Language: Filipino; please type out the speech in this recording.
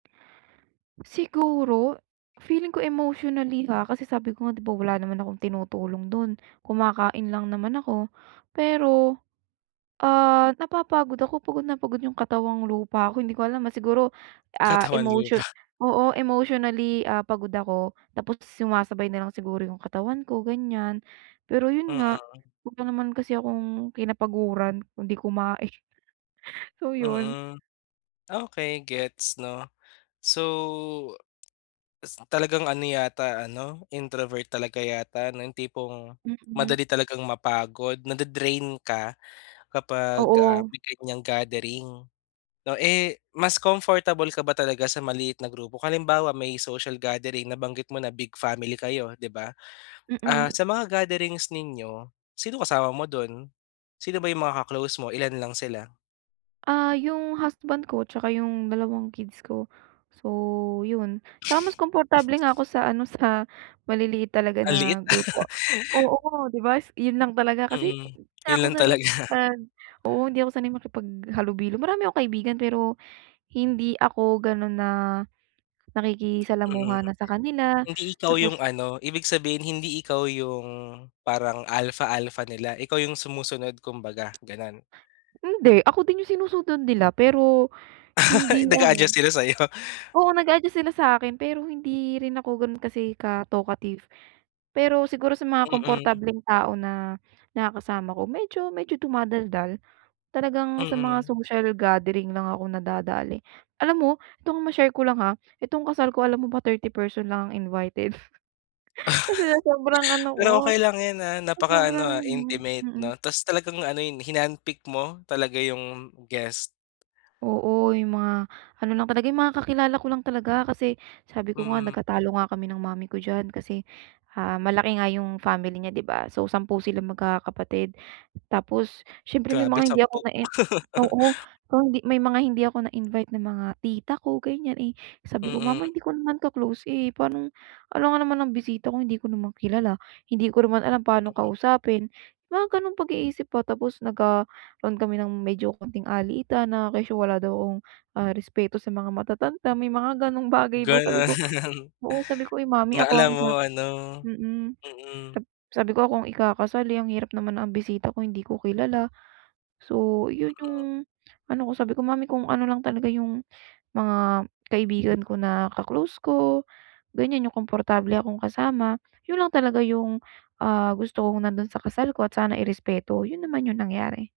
Siguro, feeling ko emotionally, ha, kasi sabi ko nga, 'di ba wala naman akong tinutulong do'n, kumakain lang naman ako. Pero, ah, napapagod ako, pagod na pagod yung katawang lupa ko. Hindi ko alam, ah, siguro, ah, Katawan emotion lupa. oo, emotionally, ah, pagod ako tapos sumasabay na lang siguro yung katawan ko, ganiyan. Pero 'yon nga, Mm. wala naman kasi akong kinapaguran kung 'di kumain. So, 'yon. Mm. Okey, gets 'no. So, s talagang ano yata ano, introvert talaga yata 'no, yung tipong Mm. madali talagang mapagod, nade-drain ka kapag, ah, Oo. may ganiyang gathering 'no. Eh, mas comfortable ka ba talaga sa maliit na grupo? Halimbawa, may social gathering, nabanggit mo na big family kayo, 'di ba? Ah, Mm. sa mga gatherings ninyo, sino kasama mo do'n? Sino ba yung mga ka-close mo? Ilan lang sila? Ah, yung husband ko, tsaka yung dalawang kids ko. So, 'yon. Tsaka mas komportable nga ako sa ano, sa maliliit talaga Ang liit, na ah. grupo. Oo, 'di ba, s 'yon lang talaga, kasi Mm, hindi 'yon na ako lang sanay talaga. makipag oo, hindi ako sanay makipaghalubilo. Marami akong kaibigan, pero hindi ako gano'n na, Mm, nakikisalamuha na sa kanila, hindi ikaw yung tapos ano, ibig sabihin, hindi ikaw yung parang alpha-alpha nila? Ikaw yung sumusunod kumbaga, gano'n? Hindi. Ako din yung sinusunod nila pero hindi Ay, ano nag-aadjust sila sa'yo? Oo, nag-a-adjust sila sa'kin. Pero hindi rin ako gano'n kasi ka-talkative. Pero siguro sa mga Mm. komportableng tao na nakakasama ko, medyo medyo dumadaldal. Talagang sa mga Mm. social gathering lang akong nadadali. Alam mo, itong ma-share ko lang, ha, itong kasal ko, alam mo ba 30 person lang ang invited, kasi sa sobrang ano ko, Pero okey lang 'yan, ah. sa Napakaano, sobrang ah, ano, intimate mm. 'no, ta's talagang ano 'yon, hinandpicked mo talaga yung guest. Oo, yung mga ano lang talaga, yung mga kakilala ko lang talaga. Kasi sabi ko nga, Mm. nagkatalo nga kami ng mommy ko diyan kasi, ah, malaki nga yung family niya, 'di ba? So, 10 silang magkakapatid. Tapos siyempre, may Grabe, mga hindi ako 10. nain oo, so hindi may mga hindi ako na-invite na mga tita ko, ganiyan. Eh, sabi ko, Mm. "Mama, hindi ko naman ka-close, eh. Pano'ng alangan naman ang bisita ko, hindi ko naman kilala, hindi ko naman alam pa'no Mm. kausapin." Mga gano'ng pag-iisip ba, tapos nagkaroon kami ng medyo kaunting alitan na kesyo wala daw akong, ah, respeto sa mga matatanda, may mga gano'ng bagay ba. Sabi ko, Gano'n. oo, Sabi ko, "Ay mommy Na ako ang alam mo ikakasal," ano, mm. mm. Sab sabi ko, "Ako ang ikakasal, eh. Ang hirap naman na ang bisita ko hindi ko kilala." So 'yon yung Oo. ano ko. Sabi ko, "Mommy kung ano lang talaga yung mga kaibigan ko, na ka-close ko, ganiyan yung komportable akong kasama, 'yon lang talaga yung, ah, gusto kong nando'n sa kasal ko at sana irespeto." 'Yon naman yung nangyari.